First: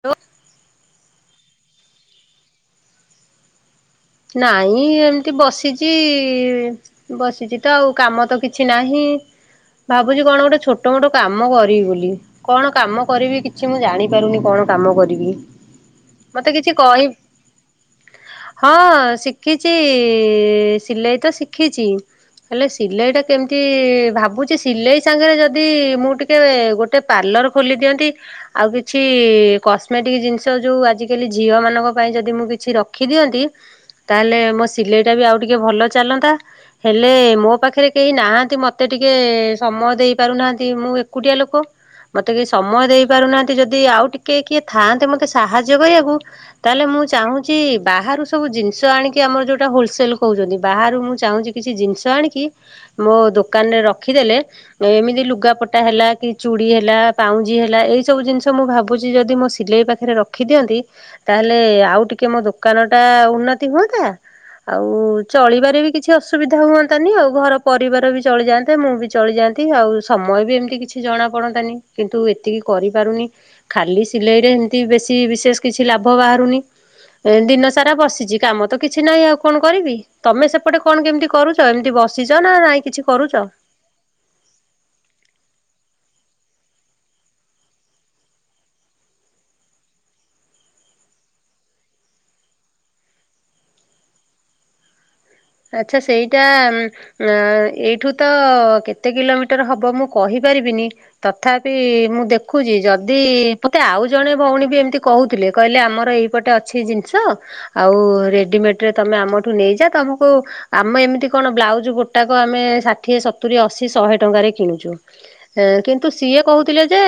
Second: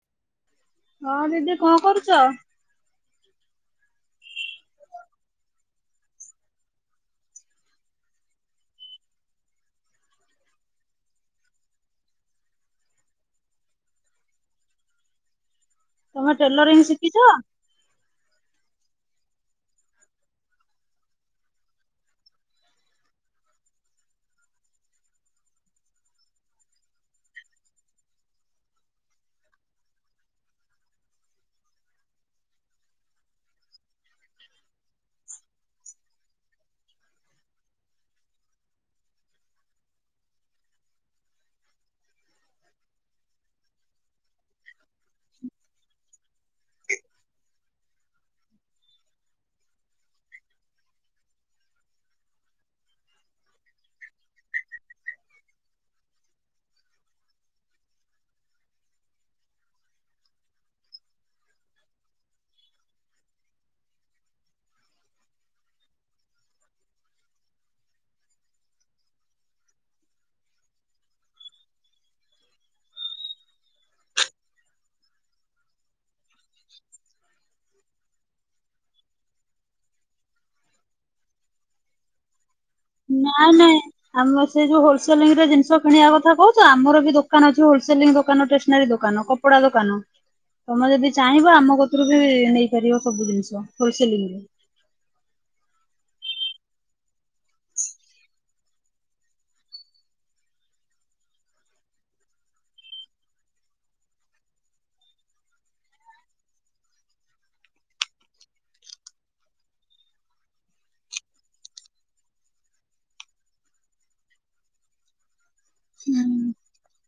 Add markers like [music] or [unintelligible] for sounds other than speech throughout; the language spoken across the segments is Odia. ହ୍ୟାଲୋ। ହଁ ଦିଦି କଣ କରୁଛ? ନାଇଁ ଏମିତି ବସିଛି। ବସିଛି ତ ଆଉ କାମ ତ କିଛି ନାହିଁ। ଭାବୁଛି କଣ ଗୋଟେ ଛୋଟ ମୋଟ କାମ କରିବି ବୋଲି। କଣ କାମ କରିବି କିଛି ମୁଁ ଜାଣିପାରୁନି କଣ କାମ କରିବି। ତମେ ମତେ କିଛି ଟେଲରିଂ କହି ଶିଖିଛ? ହଁ ଶିଖିଛି ସିଲେଇ ତ ଶିଖିଛି। ହେଲେ ସିଲେଇଟା କେମିତି ଭାବୁଛି ସିଲେଇ ସାଙ୍ଗରେ ଯଦି ମୁଁ ଟିକେ ଗୋଟେ ଗୋଟେ ପାର୍ଲର ଖୋଲି ଦିଅନ୍ତି ଆଉ କିଛି କସ୍ମେଟିକ ଜିନିଷ ଯୋଉଁ ଆଜିକାଲି ଝିଅ ମାନଙ୍କ ପାଇଁ ଯଦି ମୁଁ କିଛି ରଖିଦିଅନ୍ତି। ତାହେଲେ ମୋ ସିଲେଇଟା ବି ଆଉ ଟିକେ ଭଲ ଚାଲନ୍ତା। ହେଲେ ମୋ ପାଖରେ କେହି ନାହାନ୍ତି, ମତେ ଟିକେ ସମୟ ଦେଇ ପାରୁନାହାନ୍ତି, ମୁଁ ଏକୁଟିଆ ଲୋକ। ମୋତେ କେଇ ସମୟ ଦେଇପାରୁନାହାନ୍ତି, ଯଦି ଆଉ ଟିକେ କିଏ ଥାଆନ୍ତେ ମୋତେ ସାହାଯ୍ୟ କରିବାକୁ ତାହେଲେ ମୁଁ ଚାହୁଁଛି ବାହାରୁ ସବୁ ଜିନିଷ ଆଣିକି ଆମର ଯୋଉଁଟା ହୋଲସେଲ୍ କହୁଛନ୍ତି, ବାହାରୁ ମୁଁ ଚାହୁଁଛି କିଛି ଜିନିଷ ଆଣିକି ମୋ ଦୋକାନରେ ରଖିଦେଲେ। ଏମିତି ଲୁଗାପଟା ହେଲା କି ଚୁଡ଼ି ହେଲା, ପାଉଁଜି ହେଲା ଏଇ ସବୁ ଜିନିଷ ମୁଁ ଭାବୁଛି ଯଦି ମୋ ସିଲେଇ ପାଖ ପାଖରେ ରଖିଦିଅନ୍ତି, ତାହେଲେ ଆଉ ଟିକେ ମୋ ଦୋକାନ ଟା ଉନ୍ନତି ହୁଅନ୍ତା। ଆଉ ଚଳିବାରେ ବି କିଛି ଅସୁବିଧା ହୁଅନ୍ତାନି, ଆଉ ଘର ପରିବାର ବି ଚଳିଯାଆନ୍ତେ, ମୁଁ ବି ଚଳିଯାଆ ନ୍ତି ଆଉ ସମୟ ବି ଏମିତି କିଛି ଜଣା ପଡନ୍ତାନି କିନ୍ତୁ ଏତିକି କରିପାରୁନି। ଖାଲି ସିଲେଇ ରେ ଏମତି ବେଶୀ ବିଶେଷ କିଛି ଲାଭ ବାହାରୁନି, ଏମତି ଦି ସାରା ବସିଛି, କାମ ତ କିଛି ନାହିଁ ଆଉ କଣ କରିବି? ତମେ ସେପଟେ କଣ କେମିତି କରୁଛ, ଏମିତି ବସିଛ ନାଁ ନାଇଁ କିଛି କରୁଛ? ନାଇଁ ନାଇଁ ଆମେ ସେ ଯୋଉଁ ହୋଲସେଲିଂ ରେ ଜିନିଷ କିଣିବା କଥା କହୁଛ, ଆମର ବି ଦୋକାନ ଅଛି ହୋଲସେଲିଂ ଦୋକାନ ଷ୍ଟେସନାରୀ ଦୋକାନ। କୁକୁଡା ଦୋକାନ। ତମେ ଯଦି ଚାହିଁବ ଆମ କତରୁ ବି ନେଇପାରିବ ସବୁ ଜିନିଷ ଫୁଲ୍ ସେଲିଂରେ। ଆଚ୍ଛା ସେଇଟା ଆ ଏଇଠୁ ତ କେତେ କିଲୋମିଟର ହବ ମୁଁ କହିପାରିବିନି। ତଥାପି ମୁଁ ଦେଖୁଛି ଯଦି ମତେ ଆଉ ଜଣେ ଭଉଣୀ ବି ଏମିତି କହୁଥିଲେ କହିଲେ ଆମର ଏଇ ପଟେ ଅଛି ଜିନିଷ ଆଉ ରେଡିମେଡ୍ ରେ ତମେ ଆମଠୁ ନେଇଯାଅ ତମକୁ ଆମ ଏମିତି କଣ ବ୍ଲାଉଜ ଗୋଟାକ ଆମେ ଷାଠିଏ ସତୁରି ଅଶି ଶହେ ଟଙ୍କାରେ କିଣୁଛୁ। ହଁ କିନ୍ତୁ ସିଏ ହୁଁ। କହୁଥିଲେ ଯେ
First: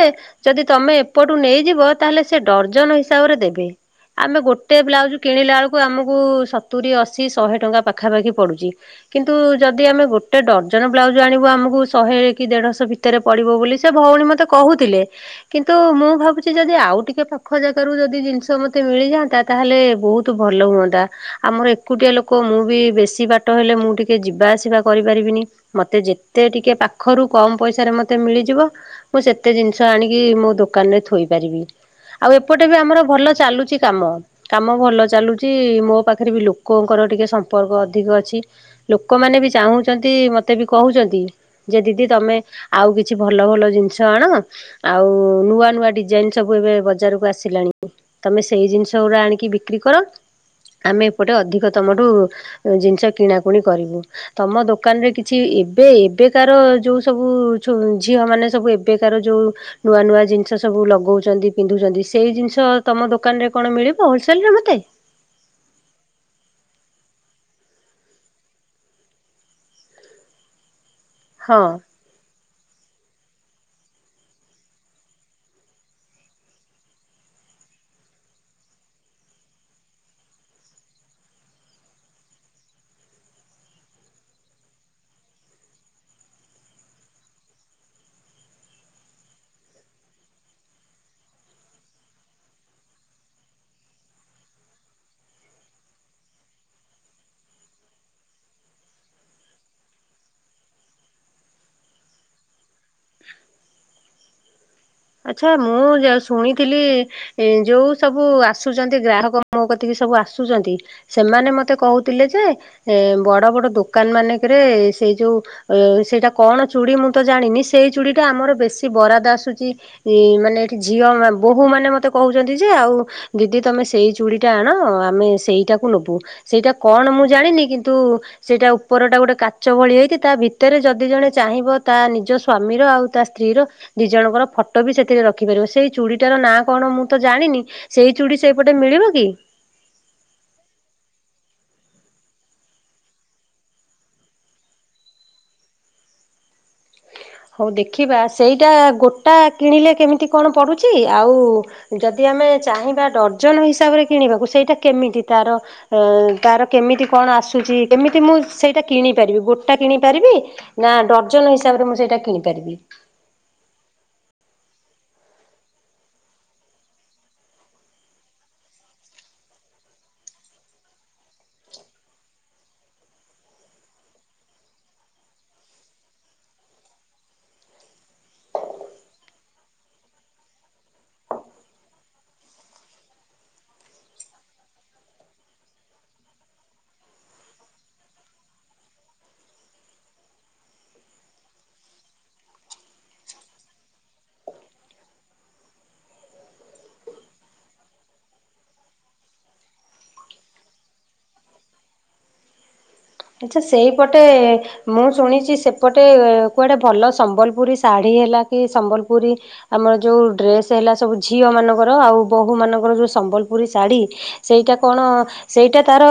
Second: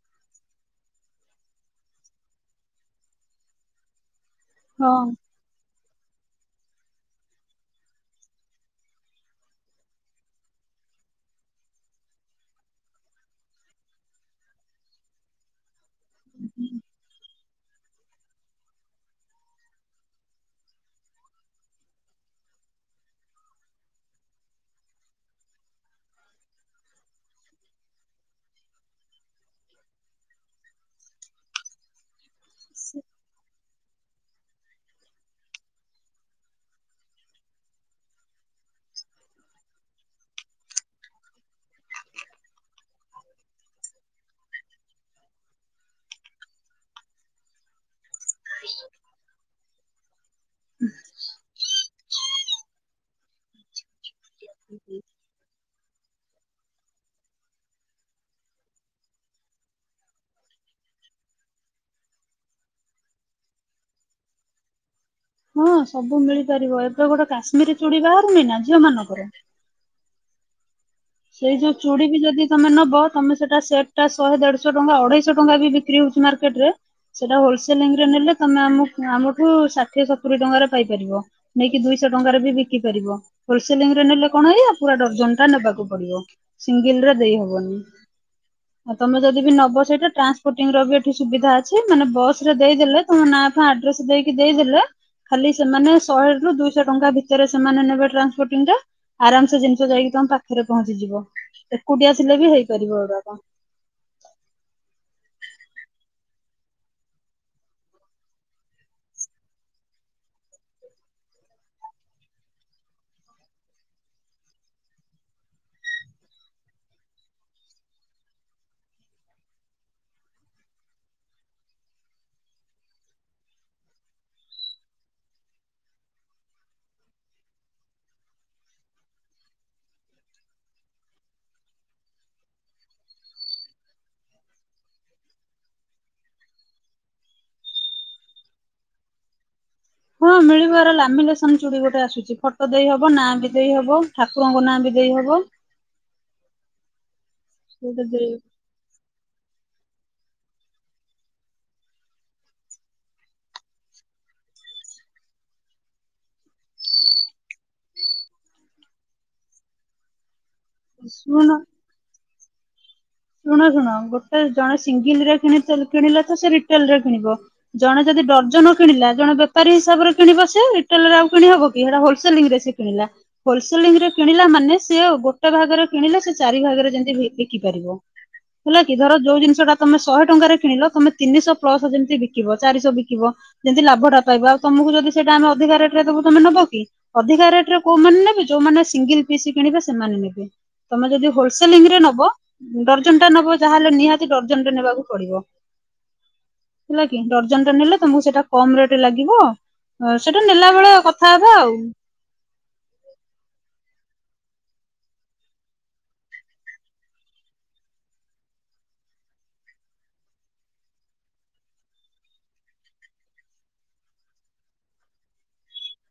ଯଦି ତମେ ଏପଟୁ ନେଇଯିବ ତାହେଲେ ସେ ଡଜନ୍ ହିସାବରେ ଦେବେ ଆମେ ଗୋଟେ ଗୋଟେ ହଁ ବ୍ଲାଉଜ୍ କିଣିଲା ବେଳକୁ ଆମକୁ ସତୁରି ଅଶୀ ଶହେ ଟଙ୍କା ପାଖାପାଖି ପଡୁଛି। କିନ୍ତୁ ଯଦି ଆମେ ଗୋଟେ ଡଜନ ବ୍ଲାଉଜ୍ ଆଣିବୁ ଆମକୁ ଶହେ କି ଦେଢ଼ଶହ ଭିତର ଭିତରେ ପଡିବ ବୋଲି ସେ ଭଉଣୀ ମତେ କହୁଥିଲେ। କିନ୍ତୁ ମୁଁ ଭାବୁଛି ଯଦି ଆଉ ଟିକେ ପାଖ ଜାଗ ରାରୁ ଯଦି ଜିନିଷ ମତେ ମିଳିଯାଆନ୍ତା। ତାହେଲେ ବୋହୁତ୍ ଭଲ ହୁଅନ୍ତା, ଆମର ଏକୁଟିଆ ଲୋକ ମୁଁ ବି ବେଶୀ ବାଟ ହେଲେ ମୁଁ ଟିକେ ଯିବା ଆସିବା କରିପାରିବିନି। ମତେ ଯେତେ ଟିକେ ପାଖରୁ କମ୍ ପଇସାରେ ମତେ ମିଳିଯିବ। ମୁଁ ସେତେ ଜିନିଷ ଆଣିକି ମୋ ଦୋକାନରେ ଥୋଇ ପାରିବି। ଆଉ ଏପଟେ ବି ଆମର ଭଲ ଚାଲୁଚି କାମ। କାମ ଭଲ ଚାଲୁଛି ମୋ ପାଖରେ ବି ଲୋକଙ୍କର ଟିକେ ସମ୍ପର୍କ ଅଧିକ ଅଛି। ଲୋକମାନେ ବି ଚାହୁଁଛନ୍ତି ମତେ ବି କହୁଛନ୍ତି। ଯେ ଦିଦି ତମେ ଆଉ କିଛି ଭଲ ଭଲ ଜିନିଷ ଆଣ। ଆଉ ନୂଆ ନୂଆ ଡିଜାଇନ ସବୁ ଏବେ ବଜାରକୁ ଆସିଲାଣି। ତମେ ସେଇ ଜିନିଷ ଗୁଡା ଆଣିକି ବିକ୍ରି କର ଆମେ ଏପଟେ ଅଧିକ ତମଠୁ ଜିନିଷ କିଣାକୁଣି କରିବୁ। ତମ ଦୋକାନରେ କିଛି ଏବେ ଏବେକାର ଯୋଉଁ ସବୁ ଝିଅ ମାନେ ସବୁ ଏବେକାର ଯୋଉଁ ନୂଆ ନୂଆ ଜିନିଷ ସବୁ ଲଗଉଛନ୍ତି, ପିନ୍ଧୁଛନ୍ତି ସେଇ ଜିନିଷ ତମ ଦୋକାନରେ କଣ ମିଳିବ ହୋଲସେଲ୍ ରେ ମୋତେ। ହଁ ସବୁ ମିଳିପାରିବ ଏବେ ଗୋଟେ କାଶ୍ମୀର ଚୁଡି ବାହାରୁନି ନା ଝିଅ ମାନଙ୍କର। ସେଇ ହଁ। ଯୋଉଁ ଚୁଡି ବି ଯଦି ତମେ ନବ ତମେ ସେଟା ସେଟ୍ ଟା ଶହେ ଦେଢଶହ ଟଙ୍କା ଅଢେଇଶହ ଟଙ୍କା ବି ବିକ୍ରି ହଉଛି ମର୍କେଟ୍ ରେ। ସେଟା ହୋଲସେଲିଂ ରେ ନେଲେ ତମେ ଆମ ଆମଠୁ ଷାଠିଏ ସତୁରି ଟଙ୍କାରେ ପାଇପାରିବ। ନେଇକି ଦୁଇଶହ ଟଙ୍କାରେ ବି ବିକି ପାରିବ ହୋଲସେଲିଂ ରେ ନେଲେ କଣ ହେଇ ପୁରା ଡଜନ ଟା ନବାକୁ ପଡିବ ସିଙ୍ଗିଲ ର ଦେଇ ହବନି। ଆଉ ତମେ ଯଦି ବି ନବ ସେଇଟା ଟ୍ରାନ୍ସପୋର୍ଟିଂ ର ବି ଏଠି ସୁବିଧା ଅଛି ମାନେ ବସ ରେ ଦେଇଦଲେ ତମ ନାଁ ଫା ଆଡ୍ରେସ ଦେଇକି ଦେଇଦେଲେ ଖାଲି ସେମାନେ ଶହେ ରୁ ଦୁଇଶହ ଟଙ୍କା ଭିତରେ ସେମାନେ ନେବେ ଟ୍ରାନ୍ସପୋଟିଂ ଟା ଆରାମ ସେେ ଜିନିଷ ଯାଇକି ତମ ପାଖରେ ପହଞ୍ଚିଯିବ ଏକୁଟିି ଥିଲେବି ବି ହେଇପାରିବ ଏଉରାକ। ଆଚ୍ଛା ମୁଁ ଯ ଶୁଣିଥିଲି ଏ ଯୋଉ ସବୁ ଆସୁଛନ୍ତି ଗ୍ରାହକ ମୋ କତିକି ସବୁ ଆସୁଚନ୍ତି ସେମାନେ ମତେ କହୁଥିଲେ ଯେ ଏ ବଡ଼ ବଡ଼ ଦୋକାନ ମାନଙ୍କରେ ସେଇ ଯୋଉ ସେଇଟା କଣ ଚୁଡି ମୁଁ ତ ଜାଣିନି ସେଇ ଚୁଡିଟା ଆମର ବେଶୀ ବରାଦ ଆସୁଛି ମାନେ ଏଠି ଝିଅ ବୋହୂ ମାନେ ମୋତେ କହୁଛନ୍ତି ଯେ ଆଉ ଦିଦି ତମେ ସେଇ ଚୁଡ଼ି ଟା ଆଣ ଆମେ ସେଇଟାକୁ ନବୁ ସେଇଟା କଣ ମୁଁ ଜାଣିନି କିନ୍ତୁ ସେଇଟା ଉପରଟା ଗୋଟେ କାଚ ଭଳି ହେଇଛି ତା ଭିତରେ ଯଦି ଜଣେ ଚାହିଁବ ତା ନିଜ ସ୍ୱାମୀର ଆଉ ତା ସ୍ତ୍ରୀର ଦି ଜଣଙ୍କର ଫଟୋ ଫଟୋ ବି ସେଥିରେ ରଖିପାରିବ ସେଇ ଚୁଡ଼ିଟାର ନାଁ କଣ ମୁଁ ତ ଜାଣିନି ସେଇ ଚୁଡ଼ି ସେପଟେ ମିଳିବ କି ହଁ ମିଳିବାର ଲାମିଲେସନ ଚୁଡି ଗୋଟେ ଆସୁଛି ଫଟୋ ଦେଇ ହବ ନାଁ ବି ଦେଇ ହବ ଠାକୁରଙ୍କ ନାଁ ବି ଦେଇ ହବ। [inaudible] ହଉ ଦେଖିବା ସେଇଟା ଗୋଟା କିଣିଲେ କେମିତି କଣ ପଡ଼ୁଛି ଆଉ ଯଦି ଆମେ ଚାହିଁବା ଡର୍ଜନ ହିସାବରେ କିଣିବାକୁ ସେଇଟା କେମିତି ତାର ଅ ତାର କେମିତି କଣ ଆସୁଛି କେମିତି ମୁଁ ସେଇଟା କିଣି ପାରିବି ଗୋଟା କିଣି ପାରିବି ନା ଡର୍ଜନ ଶୁଣ ହିସାବରେ ମୁଁ ସେଇଟା କିଣିପାରିବି? ଶୁଣ ଶୁଣ ଗୋଟେ ଜଣେ ସିଙ୍ଗିଲରେ କିଣିଲେ ତ ସେ ରିଟେଲ ରେ କିଣିବ ଜଣେ ଯଦି ଡ୍ରଜନ କିଣିଲା ଜଣେ ବେପାରି ହିସାବରେ କିଣିବ ସେ ରିଟେଲରେ ଆଉ କିଣି ହବ କି ହେଇଟା ହୋଲସେଲିଙ୍ଗରେ ସେ କିଣିଲା। ହୋଲସେଲିଂ ରେ କିଣିଲା ମାନେ ସେ ଗୋଟେ ଭାଗରେ କିଣିଲେ ସେ ଚାରି ଭାଗରେ ଯେମିତି ବି ବିକି ପାରିବ। [unintelligible] ହେଲା କି ଧର ଯୋଉ ଜିନିଷଟା ତମେ ଶହେ ଟଙ୍କାରେ କିଣିଲ ତମେ ତିନିଶହ ପ୍ଲସ ଯେମିତି ବିକିବ ଚାରିଶହ ବିକିବ। ଯେତି ଲାଭଟା ପାଇବ ଆଉ ତମକୁ ଯଦି ସେଇଟା ଆମେ ଅଧିକା ରେଟ୍ ରେ ତବୁ ତମେ ନବ କି? ଅଧିକା ରେଟରେ କୋଉମାନେ ନେବେ ଯୋଉମାନେ ସିଙ୍ଗଲ ପିସ୍ କିଣିବେ ସେମାନେ ନେବେ। ତମେ ଯଦି ହୋଲସେଲିଂ ରେ ନବ ଡର୍ଜନଟେ ନେବ ଯାହାହେଲେ ନିହାତି ଡର୍ଜନଟେ ନେବାକୁ ପଡିବ। ହେଲା କି ଡର୍ଜନଟେ ନେଲେ ତମକୁ ସେଟା କମ ରେଟ୍ ଲାଗିବ। ହଁ ସେଇଟା ନେଲା ବେଳେ କଥା ହବା ଆଉ। ଆଚ୍ଛା ସେଇ ପଟେ ମୁଁ ଶୁଣିଚି ସେପଟେ କୁଆଡ଼େ ଭଲ ସମ୍ବଲପୁରୀ ଶାଢ଼ୀ ହେଲା କି ସମ୍ବଲପୁରୀ ଆମର ଯୋଉ ଡ୍ରେସ୍ ହେଲା ସବୁ ଝିଅ ମାନଙ୍କର ଆଉ ବୋହୂ ମାନଙ୍କର ଯୋଉ ସମ୍ବଲପୁରୀ ଶାଢ଼ୀ ସେଇଟା କଣ ସେଇଟା ତାର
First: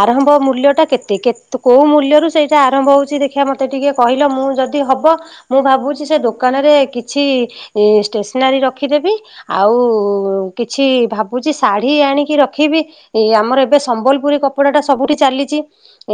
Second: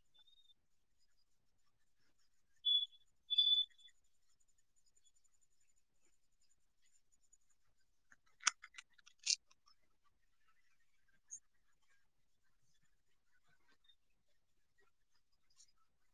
ଆରମ୍ଭ ମୂଲ୍ୟ ଟା କେତେ କେତେ କୋଉ ମୂଲ୍ୟରୁ ସେଇଟା ଆରମ୍ଭ ହଉଚି ଦେଖିଆ ମୋତେ ଟିକେ କହିଲ ମୁଁ ଯଦି ହବ ମୁଁ ଭାବୁଚି ସେ ଦୋକାନରେ କିଛି ଷ୍ଟେସନାରୀ ରଖିଦେବି ଆଉ କିଛି ଭାବୁଚି ଶାଢ଼ୀ ଆଣିକି ରଖିବି ଏଇ ଆମର ଏବେ ସମ୍ବଲପୁରୀ କପଡାଟା ସବୁଠି ଚାଲିଚି।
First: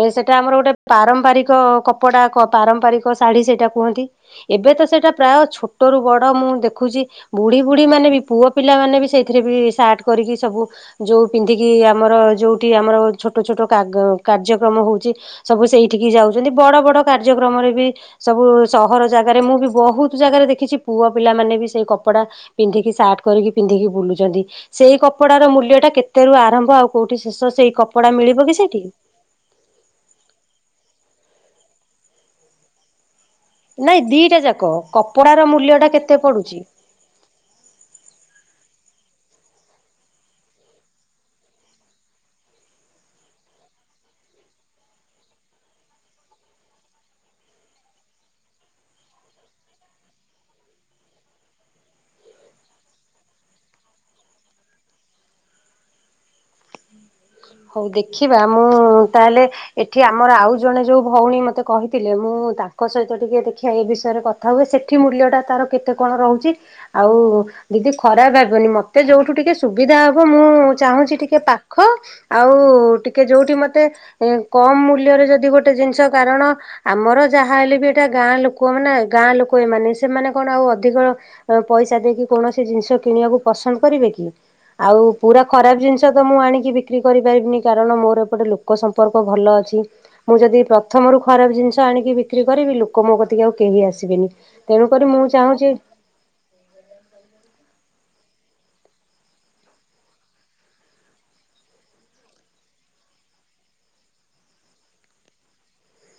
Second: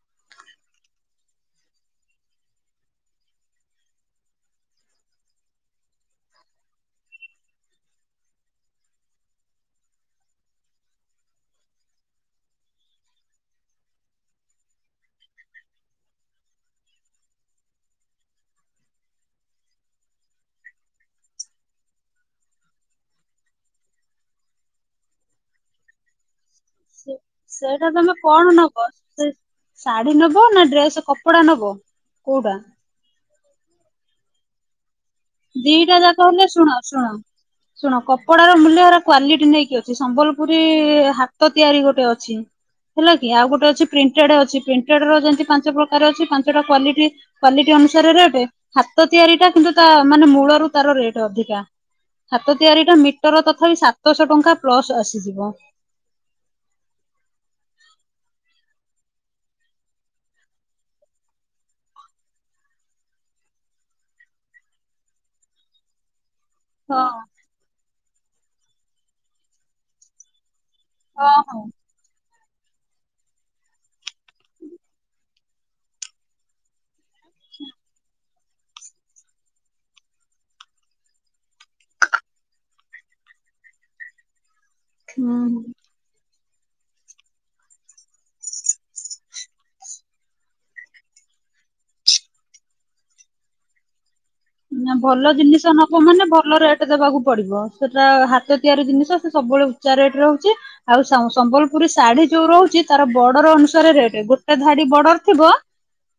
ଏ ସେଇଟା ଆମର ଗୋଟେ ପାରମ୍ପରିକ କପଡା କ ପାରମ୍ପରିକ ଶାଢୀ ସେଇଟା କୁହନ୍ତି। ଏବେ ତ ସେଇଟା ପ୍ରାୟ ଛୋଟରୁ ବଡ଼ ମୁଁ ଦେଖୁଛି ବୁଢ଼ୀ ବୁଢ଼ୀ ମାନେ ବି ପୁଅ ପିଲା ମାନେ ବି ସେଇଥିରେ ବି ସାର୍ଟ କରିକି ସବୁ ଯୋଉ ପିନ୍ଧିକି ଆମର ଯୋଉଠି ଆମର ଛୋଟ ଛୋଟ କା କାର୍ଯ୍ୟକ୍ରମ ହଉଚି ସବୁ ସେଇଠିକି ଯାଉଚନ୍ତି, ବଡ ବଡ କାର୍ଯ୍ୟକ୍ରମରେ ବି ସବୁ ସହର ଜାଗାରେ ମୁଁ ବି ବହୁତ୍ ଜାଗାରେ ଦେଖିଚି ପୁଅ ପିଲାମାନେ ବି ସେଇ କପଡ଼ା ପିନ୍ଧିକି ସାର୍ଟ କରିକି ପିନ୍ଧିକି ବୁଲୁଚନ୍ତି, ସେଇ କପଡାର ମୂଲ୍ୟଟା କେତେ ରୁ ଆରମ୍ଭ ଆଉ କୋଉଠି ଶେଷ ସେଇ ସେଇଟା ତମେ କପଡା କଣ ମିଳିବ କି ନବ? ସେଇଠି? ସେ ଶାଢୀ ନବ ନା ଡ୍ରେସ୍ କପଡା ନବ କୋଉଟା? ନାଇ ଦିଟା ଯାକ, କପଡାର ମୂଲ୍ୟ ଟା ଦିଟା କେତେ ଯାକ ହେଲେ ପଡୁଚି? ଶୁଣ ଶୁଣ ଶୁଣ କପଡାର ମୂଲ୍ୟ ହେରା କ୍ଵାଲିଟି ନେଇକି ଅଛି, ସମ୍ବଲପୁରୀ ହାତ ତିଆରି ଗୋଟେ ଅଛି ହେଲା କି ଆଉ ଗୋଟେ ଅଛି ପ୍ରିଣ୍ଟେଡ୍ ଅଛି ପ୍ରିଣ୍ଟେଡ୍ ର ଯେମିତି ପାଞ୍ଚ ପ୍ରକାର ଅଛି ପାଞ୍ଚଟା କ୍ୱାଲିଟି କ୍ୱାଲିଟି ଅନୁସାରେ ରେଟ୍ ହାତ ତିଆରି ଟା କିନ୍ତୁ ତା ମାନେ ମୂଳରୁ ତାର ରେଟ୍ ଅଧିକା। ହାତ ତିଆରି ଟା ମିଟର ତଥାପି ସାତଶହ ଟଙ୍କା ପ୍ଲସ ଆସିଯିବ। ହଉ ଦେଖିବା ମୁଁ ତାହେଲେ ଏଠି ଆମର ଆଉ ଜଣେ ଯୋଉ ଭଉଣୀ ମତେ କହିଥିଲେ ମୁଁ ତାଙ୍କ ସହିତ ଟିକେ ଦେଖିଆ ଏ ବିଷୟରେ କ କଥା ହୁଏ ସେଠି ମୂଲ୍ୟଟା ତାର କେତେ କଣ ରହୁଚି? ହଁ ଆଉ ଦିଦି ଖରାପ ଭାବିବନି ମତେ ଯୋଉଠୁ ଟିକେ ସୁବିଧା ହବ ମୁଁ ଚାହୁଁଚି ହଁ ଟିକେ ହଁ ପାଖ ଆଉ ଟିକେ ଯୋଉଠି ମତେ ହୁଁ କମ୍ ମୂଲ୍ୟରେ ଯଦି ଗୋଟେ ଜିନିଷ କାରଣ ଆମର ଯାହାହେଲେ ବି ଏଟା ଗାଁ ଲୋକ ମାନେ ଗାଁ ଲୋକ ଏମାନେ ସେମାନେ କଣ ଆଉ ଅଧିକ ପଇସା ଦେଇକି କୌଣସି ଜିନିଷ କିଣିବାକୁ ପସନ୍ଦ କରିବେ କି? ଆଉ ପୁରା ହୁଁ। ଖରାପ୍ ଜିନିଷ ତ ମୁଁ ଆଣିକି ବି ବିକ୍ରି କରିପାରିବିନି କାରଣ ମୋର ଏପଟେ ଲୋକ ସମ୍ପର୍କ ଭଲ ଅଛି। ମୁଁ ଯଦି ପ୍ରଥମରୁ ଖରାପ୍ ଜିନିଷ ଆଣିକି ବିକ୍ରି କରିବି ଲୋକ ମୋ କତିକି ଆଉ କେହି ଆସିବେନି। ତେଣୁକରି ମୁଁ ଚାହୁଁଚି ଲୋକମାନେ ଭଲ ରେଟ୍ ଦବାକୁ ପଡିବ ସେଟା ହାତ ତିଆରି ଜିନିଷ ସେ ସବୁବେଳେ ଉଚ୍ଚା ରେଟ ରହୁଚି ଆଉ ସ ସମ୍ବଲପୁରୀ ଶାଢୀ ଯୋଉ ରହୁଚି ତାର ବର୍ଡର ଅନୁସାରେ ରେଟ୍ ଗୋଟେ ଧଡି ବର୍ଡର ଥିବ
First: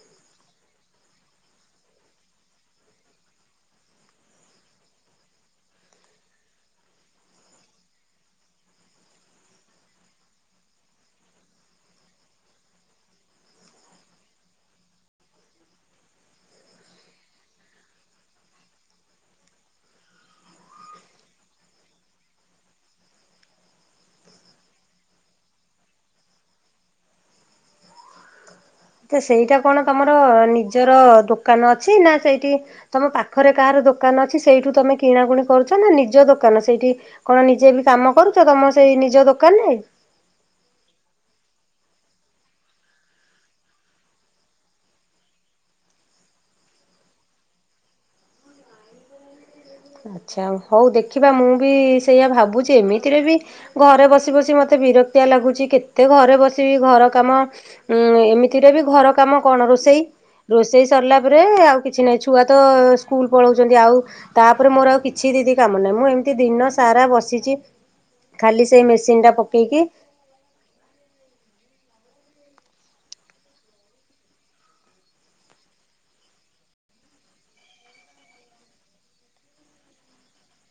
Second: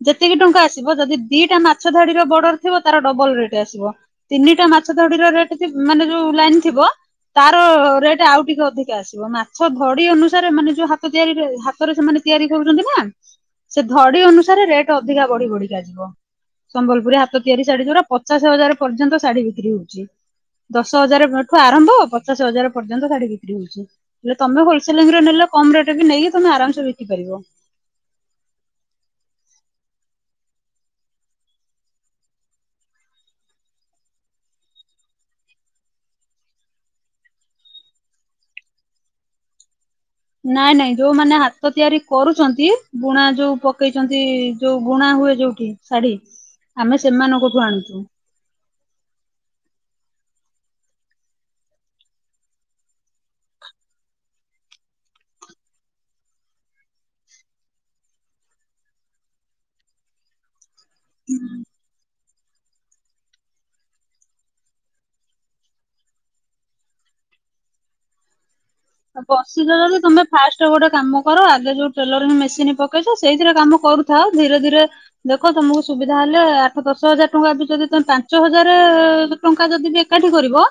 ଯେତିକି ଟଙ୍କା ଆସିବ ଯଦି ଦିଟା ମାଛ ଧାଡିର ବର୍ଡର ଥିବ ତାର ଡବଲ ରେଟ୍ ଆସିବ ତିନିଟା ମାଛ ଧାଡିର ରେଟ୍ ମାନେ ଯୋଉ ଲାଇନ୍ ଥିବ ତାର ରେଟ୍ ଆଉ ଟିକେ ଅଧିକା ଆସିବ ମାଛ ଧଡି ଅନୁସାରେ ମାନେ ଯୋଉ ହାତ ତିଆରିରେ ହା ତରେ ସେମାନେ ତିଆରି କରୁଛନ୍ତି ନା ସେ ଧଡି ଅନୁସାରେ ରେଟ୍ ଅଧିକା ବଢି ବଢିକା ଚାଲିଥିବ ସମ୍ବଲପୁରୀ ହାତ ତିଆରି ଶାଢୀ ଯୋଡା ପଚାଶ ହଜାର ପର୍ଯ୍ୟନ୍ତ ଶାଢୀ ବିକ୍ରି ହଉଛି ଦଶ ହଜାରଠୁ ଆରମ୍ଭ ପଚାଶ ହଜାର ପର୍ଯ୍ୟନ୍ତ ଶାଢୀ ବିକ୍ରି ହଉଛି ଯେ ତମେ ହୋଲସେଲିଂରେ ନେଲେ କମ୍ ରେଟ୍ ରେ ନେଇକି ତମେ ଆରାମ୍ ସେ ବିକ୍ରି କରିପାରିବ। ତ ସେଇଟା କଣ ତମର ନିଜର ଦୋକାନ ଅଛି ନା ସେଇଠି ତମ ପାଖରେ କାହାର ଦୋକାନ ଅଛି ସେଇଠୁ ତମେ କିଣାକୁଣି କରୁଛ ନା ନିଜ ଦୋକାନ ସେଇଠି କଣ ନିଜେ ବି କାମ କରୁଛ ତମ ସେଇ ନିଜ ଦୋକାନରେ ନାଇଁ ନାଇଁ ଯୋଉମାନେ ହାତ ତିଆରି କରୁଛନ୍ତି ବୁଣା ଯୋଉ ପକେଇଛନ୍ତି ଯୋଉ ବୁଣା ହୁଏ ଯୋଉଠି ଶାଢ଼ୀ ଆମେ ସେମାନଙ୍କଠୁ ଆଣୁଛୁ। ଆଚ୍ଛା ହଉ ଦେଖିବା ମୁଁ ବି ସେଇଆ ଭାବୁଛି ଏମିତିରେ ବି ଘରେ ବସି ବସି ମତେ ବିରକ୍ତିଆ ଲାଗୁଛି କେତେ ଘରେ ବସିବି ଘର କାମ ଉଁ ଏମିତିରେ ବି ଘର କାମ କଣ ରୋଷେଇ ରୋଷେଇ ସରିଲା ପରେ ଆଉ କିଛି ନାହିଁ ଛୁଆ ତ ସ୍କୁଲ ପଳଉଛନ୍ତି ଆଉ ତା ପରେ ମୋର ଆଉ କିଛି ଦିଦି କାମ ନାହିଁ, ମୁଁ ଏମିତି ଦିନ ସାରା ବସିଛି ଖାଲି ସେ ମେସ୍ ଆ ବସିଚ ଯଦି ତମେ ଫାଷ୍ଟ ଗୋଟେ କାମ କର ଆଗେ ଯୋଉ ଟେଲରିଙ୍ଗି ମେସିନି ପକେଇଚ ସେଇଥିରେ କାମ କରୁଥାଅ ଧୀରେ ଧୀରେ ଦେଖ ତମକୁ ସୁବିଧା ହେଲେ ଆଠ ଦଶ ହଜାର ଟଙ୍କା ଯଦି ତମେ ପାଞ୍ଚ ହଜାରେ ଟଙ୍କା ଯଦି ବି ଏକାଠି କରିବ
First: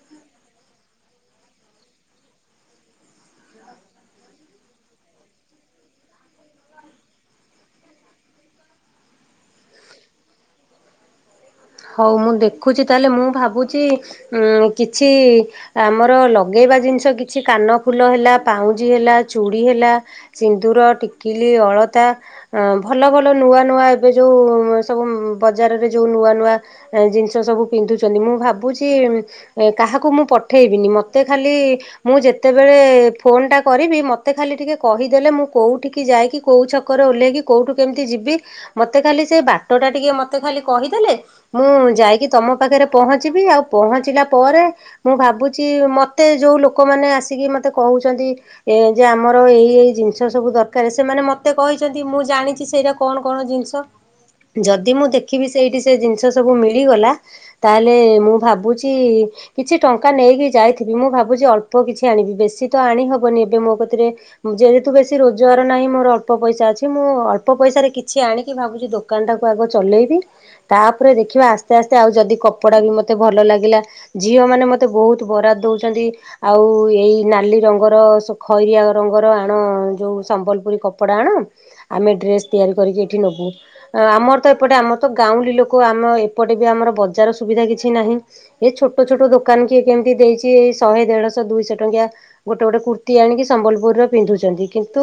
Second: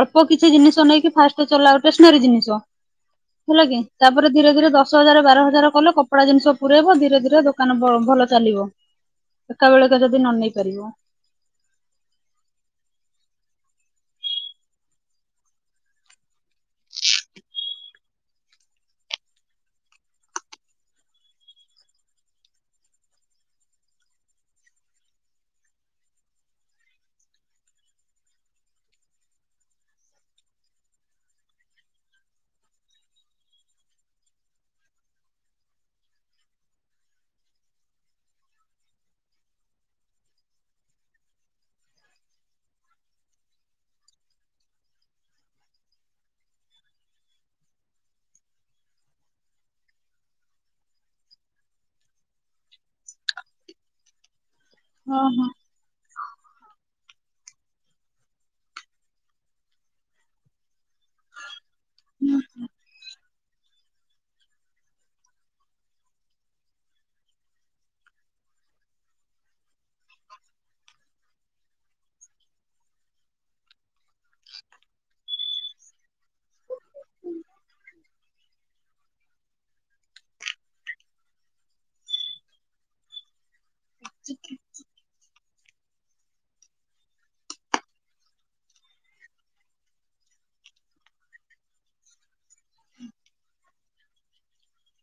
ଅଳ୍ପ କିଛି ଜିନିଷ ନେଇକି ଫାଷ୍ଟ ଚଲାଅ ଟେସନାରୀ ଜିନିଷ। ହେଲାକି ତାପରେ ଧୀରେ ଧୀରେ ଦଶ ହଜାର ବାର ହଜାର କଲ କପଡା ଜିନିଷ ପୁରେଇବ ଧୀରେ ଧୀରେ ଦୋ ଦୋକାନ ଭଲ ଚାଲିବ ଏକା ବେଳେକେ ଯଦି ନ ନନେଇ ପାରିବ। ହଉ ମୁଁ ଦେଖୁଚି ତାହେଲେ ମୁଁ ଭାବୁଚି ଉଁ କିଛି ଆମର ଲଗେଇବା ଜିନିଷ କିଛି କାନ ଫୁଲ ହେଲା ପାଉଁଜି ହେଲା ଚୁଡ଼ି ହେଲା ସିନ୍ଦୁର ଟିକିଲି ଅଳତା ଅ ଭଲ ଭଲ ନୂଆ ନୂଆ ଏବେ ଯୋଉ ସବୁ ବଜାରରେ ଯୋଉ ନୂଆ ନୂଆ ଜିନିଷ ସବୁ ପିନ୍ଧୁଚନ୍ତି ମୁଁ ଭାବୁଚି ଏ କାହାକୁ ମୁଁ ପଠେଇବିନି ମତେ ଖାଲି ମୁଁ ଯେତେବେଳେ ଫୋନଟା କରିବି ମତେ ଖାଲି ଟିକେ କହିଦେଲେ ମୁଁ କୋଉଠିକି ଯାଇକି କୋଉ ଛ ଛକରେ ଓହ୍ଲେଇକି କୋଉଠୁ କେମିତି ଯିବି ମତେ ଖାଲି ସେ ବାଟଟା ଟିକେ ମତେ ଖାଲି କହିଦେଲେ ମୁଁ ଯାଇକି ତମ ପାଖରେ ପହଞ୍ଚିବି ଆଉ ପହଞ୍ଚିଲା ପରେ ମୁଁ ଭାବୁଚି ମତେ ଯୋଉ ଲୋକମାନେ ଆସିକି ମତେ କହୁଚନ୍ତି ଏ ଯେ ଆମର ଏଇ ଏଇ ଜିନିଷ ସବୁ ଦରକାର ସେମାନେ ମତେ କହିଛନ୍ତି ମୁଁ ଜାଣିଚି ସେଇଟା କଣ କଣ ଜିନିଷ ଯଦି ମୁଁ ହଁ ଦେଖିବି ହଁ ସେଇଠି ସେ ଜିନିଷ ତ ସବୁ ମିଳିଗଲା ତାହେଲେ ମୁଁ ଭାବୁଚି କିଛି ଟଙ୍କା ନେଇକି ଯାଇଥି ମୁଁ ଭାବୁଚି ଅଳ୍ପ କିଛି ଆଣିବି ବେଶୀ ତ ଆଣିହବନି ଏବେ ମୋ କତିରେ ଯେହେତୁ ବେଶୀ ରୋଜଗାର ନାହିଁ ମୋର ଅଳ୍ପ ପଇସା ଅଛି ମୁଁ ଅଳ୍ପ ପଇସାରେ କିଛି ଆଣିକି ଭାବୁଚି ଦୋ ଦୋକାନଟାକୁ ଆଗ ଚଲେଇବି ତାପରେ ଦେଖିବା ଆସ୍ତେ ଆସ୍ତେ ଆଉ ଯଦି କପଡ଼ା ବି ମତେ ଭଲ ଲାଗିଲା ଝିଅ ମାନେ ମତେ ବହୁତୁ ବରାଦ ଦଉଚନ୍ତି ଆଉ ଏଇ ନାଲି ରଙ୍ଗର ଖଇରିଆ ରଙ୍ଗର ଆଣ ଯୋଉ ସମ୍ବଲପୁରୀ କପଡ଼ା ଆଣ ଆମେ ଡ୍ରେସ ତିଆରି କରିକି ଏଇଠି ନବୁ ଆମର ତ ଏପଟେ ଆମର ତ ଗାଉଁଲି ଲୋ ଲୋକ ଆମ ଏପଟେ ବି ଆମର ବଜାର ସୁବିଧା କିଛି ନାହିଁ। ଏ ଛୋଟ ଛୋଟ ଦୋକାନ କିଏ କେମିତି ଦେଇଚି ଏଇ ଶହେ ଦେଢଶହ ଦୁଇଶହ ଟଙ୍କିଆ ଗୋଟେ ଗୋଟେ କୁର୍ତ୍ତି ଆଣିକି ସମ୍ବଲପୁରୀର ପିନ୍ଧୁଚନ୍ତି କିନ୍ତୁ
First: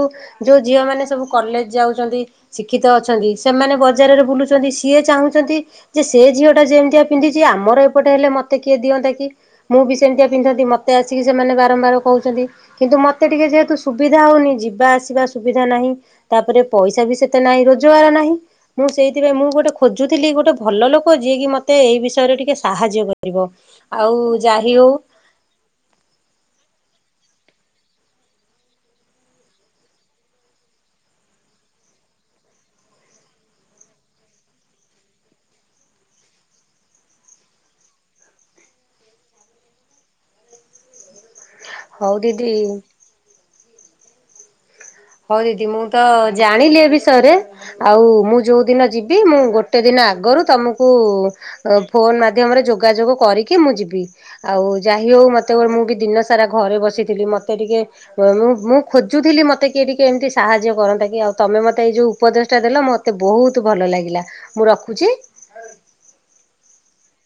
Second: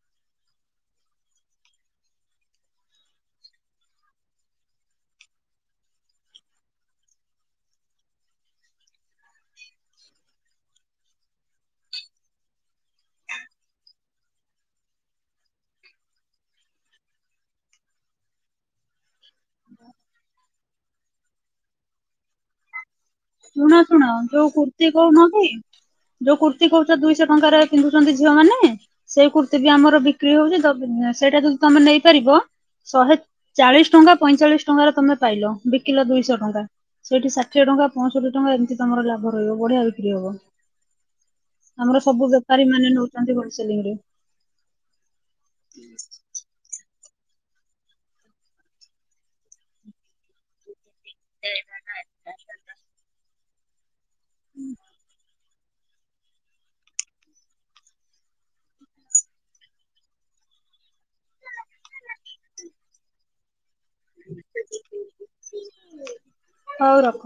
ଯୋଉ ଝିଅମାନେ ସବୁ କଲେଜ ଯାଉଚନ୍ତି ଶିକ୍ଷିତ ଅଛନ୍ତି ସେମାନେ ବଜାରରେ ବୁଲୁଚନ୍ତି ସିଏ ଚାହୁଁଚନ୍ତି ଯେ ସେ ଝିଅଟା ଯେମିତିଆ ପିନ୍ଧିଚି ଆମର ଏପଟେ ହେଲେ ମତେ କିଏ ଦିଅନ୍ତା କି? ମୁଁ ବି ସେମିତିଆ ପିନ୍ଧନ୍ତି ମୋତେ ଆସିକି ସେମାନେ ବାରମ୍ବାର କହୁଚନ୍ତି କିନ୍ତୁ ମତେ ଟିକେ ଯେହେତୁ ସୁବିଧା ହଉନି ଯିବା ଆସିବା ସୁବିଧା ନାହିଁ ତାପରେ ପଇସା ବି ସେତେ ନାହିଁ ରୋଜଗାର ନାହିଁ। ମୁଁ ସେଇଥିପାଇଁ ମୁଁ ଗୋଟେ ଖୋଜୁଥିଲି ଗୋଟେ ଭଲଲୋକ ଯିଏ କି ମତେ ଏଇ ବିଷୟରେ ଟିକେ ସାହାଯ୍ୟ କରିବ। ଶୁଣ ଶୁଣ ଆଉ ଯୋଉ ଯାହି କୁର୍ତ୍ତୀ ହଉ କହୁ ନକି ଯୋଉ କୁର୍ତ୍ତୀ କହୁଚ ଦୁଇଶହ ଟଙ୍କାରେ ପିନ୍ଧୁଚନ୍ତି ଝିଅ ମାନେ- ସେଇ କୁର୍ତ୍ତିୀ ବି ଆମର ବିକ୍ରି ହଉଚି ସେଇଟା ଯଦି ତମେ ନେଇପାରିବ? ଶହେ ଚାଳିଶି ଟଙ୍କା ପଇଁଚାଳିଶି ଟଙ୍କାର ତମେ ପାଇଲ ବିକିଲ ଦୁଇଶହ ଟଙ୍କା। ସେଇଠି ଷାଠିଏ ଟଙ୍କା ପଞ୍ଚଷଠି ଟଙ୍କା ଏମିତି ତମର ଲାଭ ରହିବ ବଢିଆ ବିକ୍ରି ହବ। ଆମର ହଉ ସବୁ ଦିଦି ବେପାରୀ ମାନେ ନଉଚନ୍ତି ଗୋସଲିଂ ରେ। ହଉ ଦିଦି ମୁଁ ତ ଜାଣିଲି ଏ ବିଷୟରେ ଆଉ ମୁଁ ଯୋଉ ଦିନଯିବି ମୁଁ ଗୋଟେ ଦିନ ଆଗରୁ ତମକୁ- କୁ ଫୋନ ମାଧ୍ୟମରେ ଯୋଗାଯୋଗ କରିକି ମୁଁ ଯିବି ଆଉ ଯାହି ହଉ ମତେ- ସେତେବେଳେ ମୁଁ ବି ଦିନ ସାରା ଘରେ ବସିଥିଲି ମତେ ଟିକେ ମୁଁ ମୁଁ ଖୋଜୁଥିଲି ମତେ- ମୋତେ କିଏ ଟିକେ ଏମିତି ସାହାଯ୍ୟ କରନ୍ତା କି ଆଉ ତମେ ମତେ ଏଇ ଯଉ ଉପଦେଶ ଟା ଦେଲ ମୋତେ ବହୁତଲ ଲାଗେ। ମୁଁ ରଖୁଛି। ହଉ ରଖ।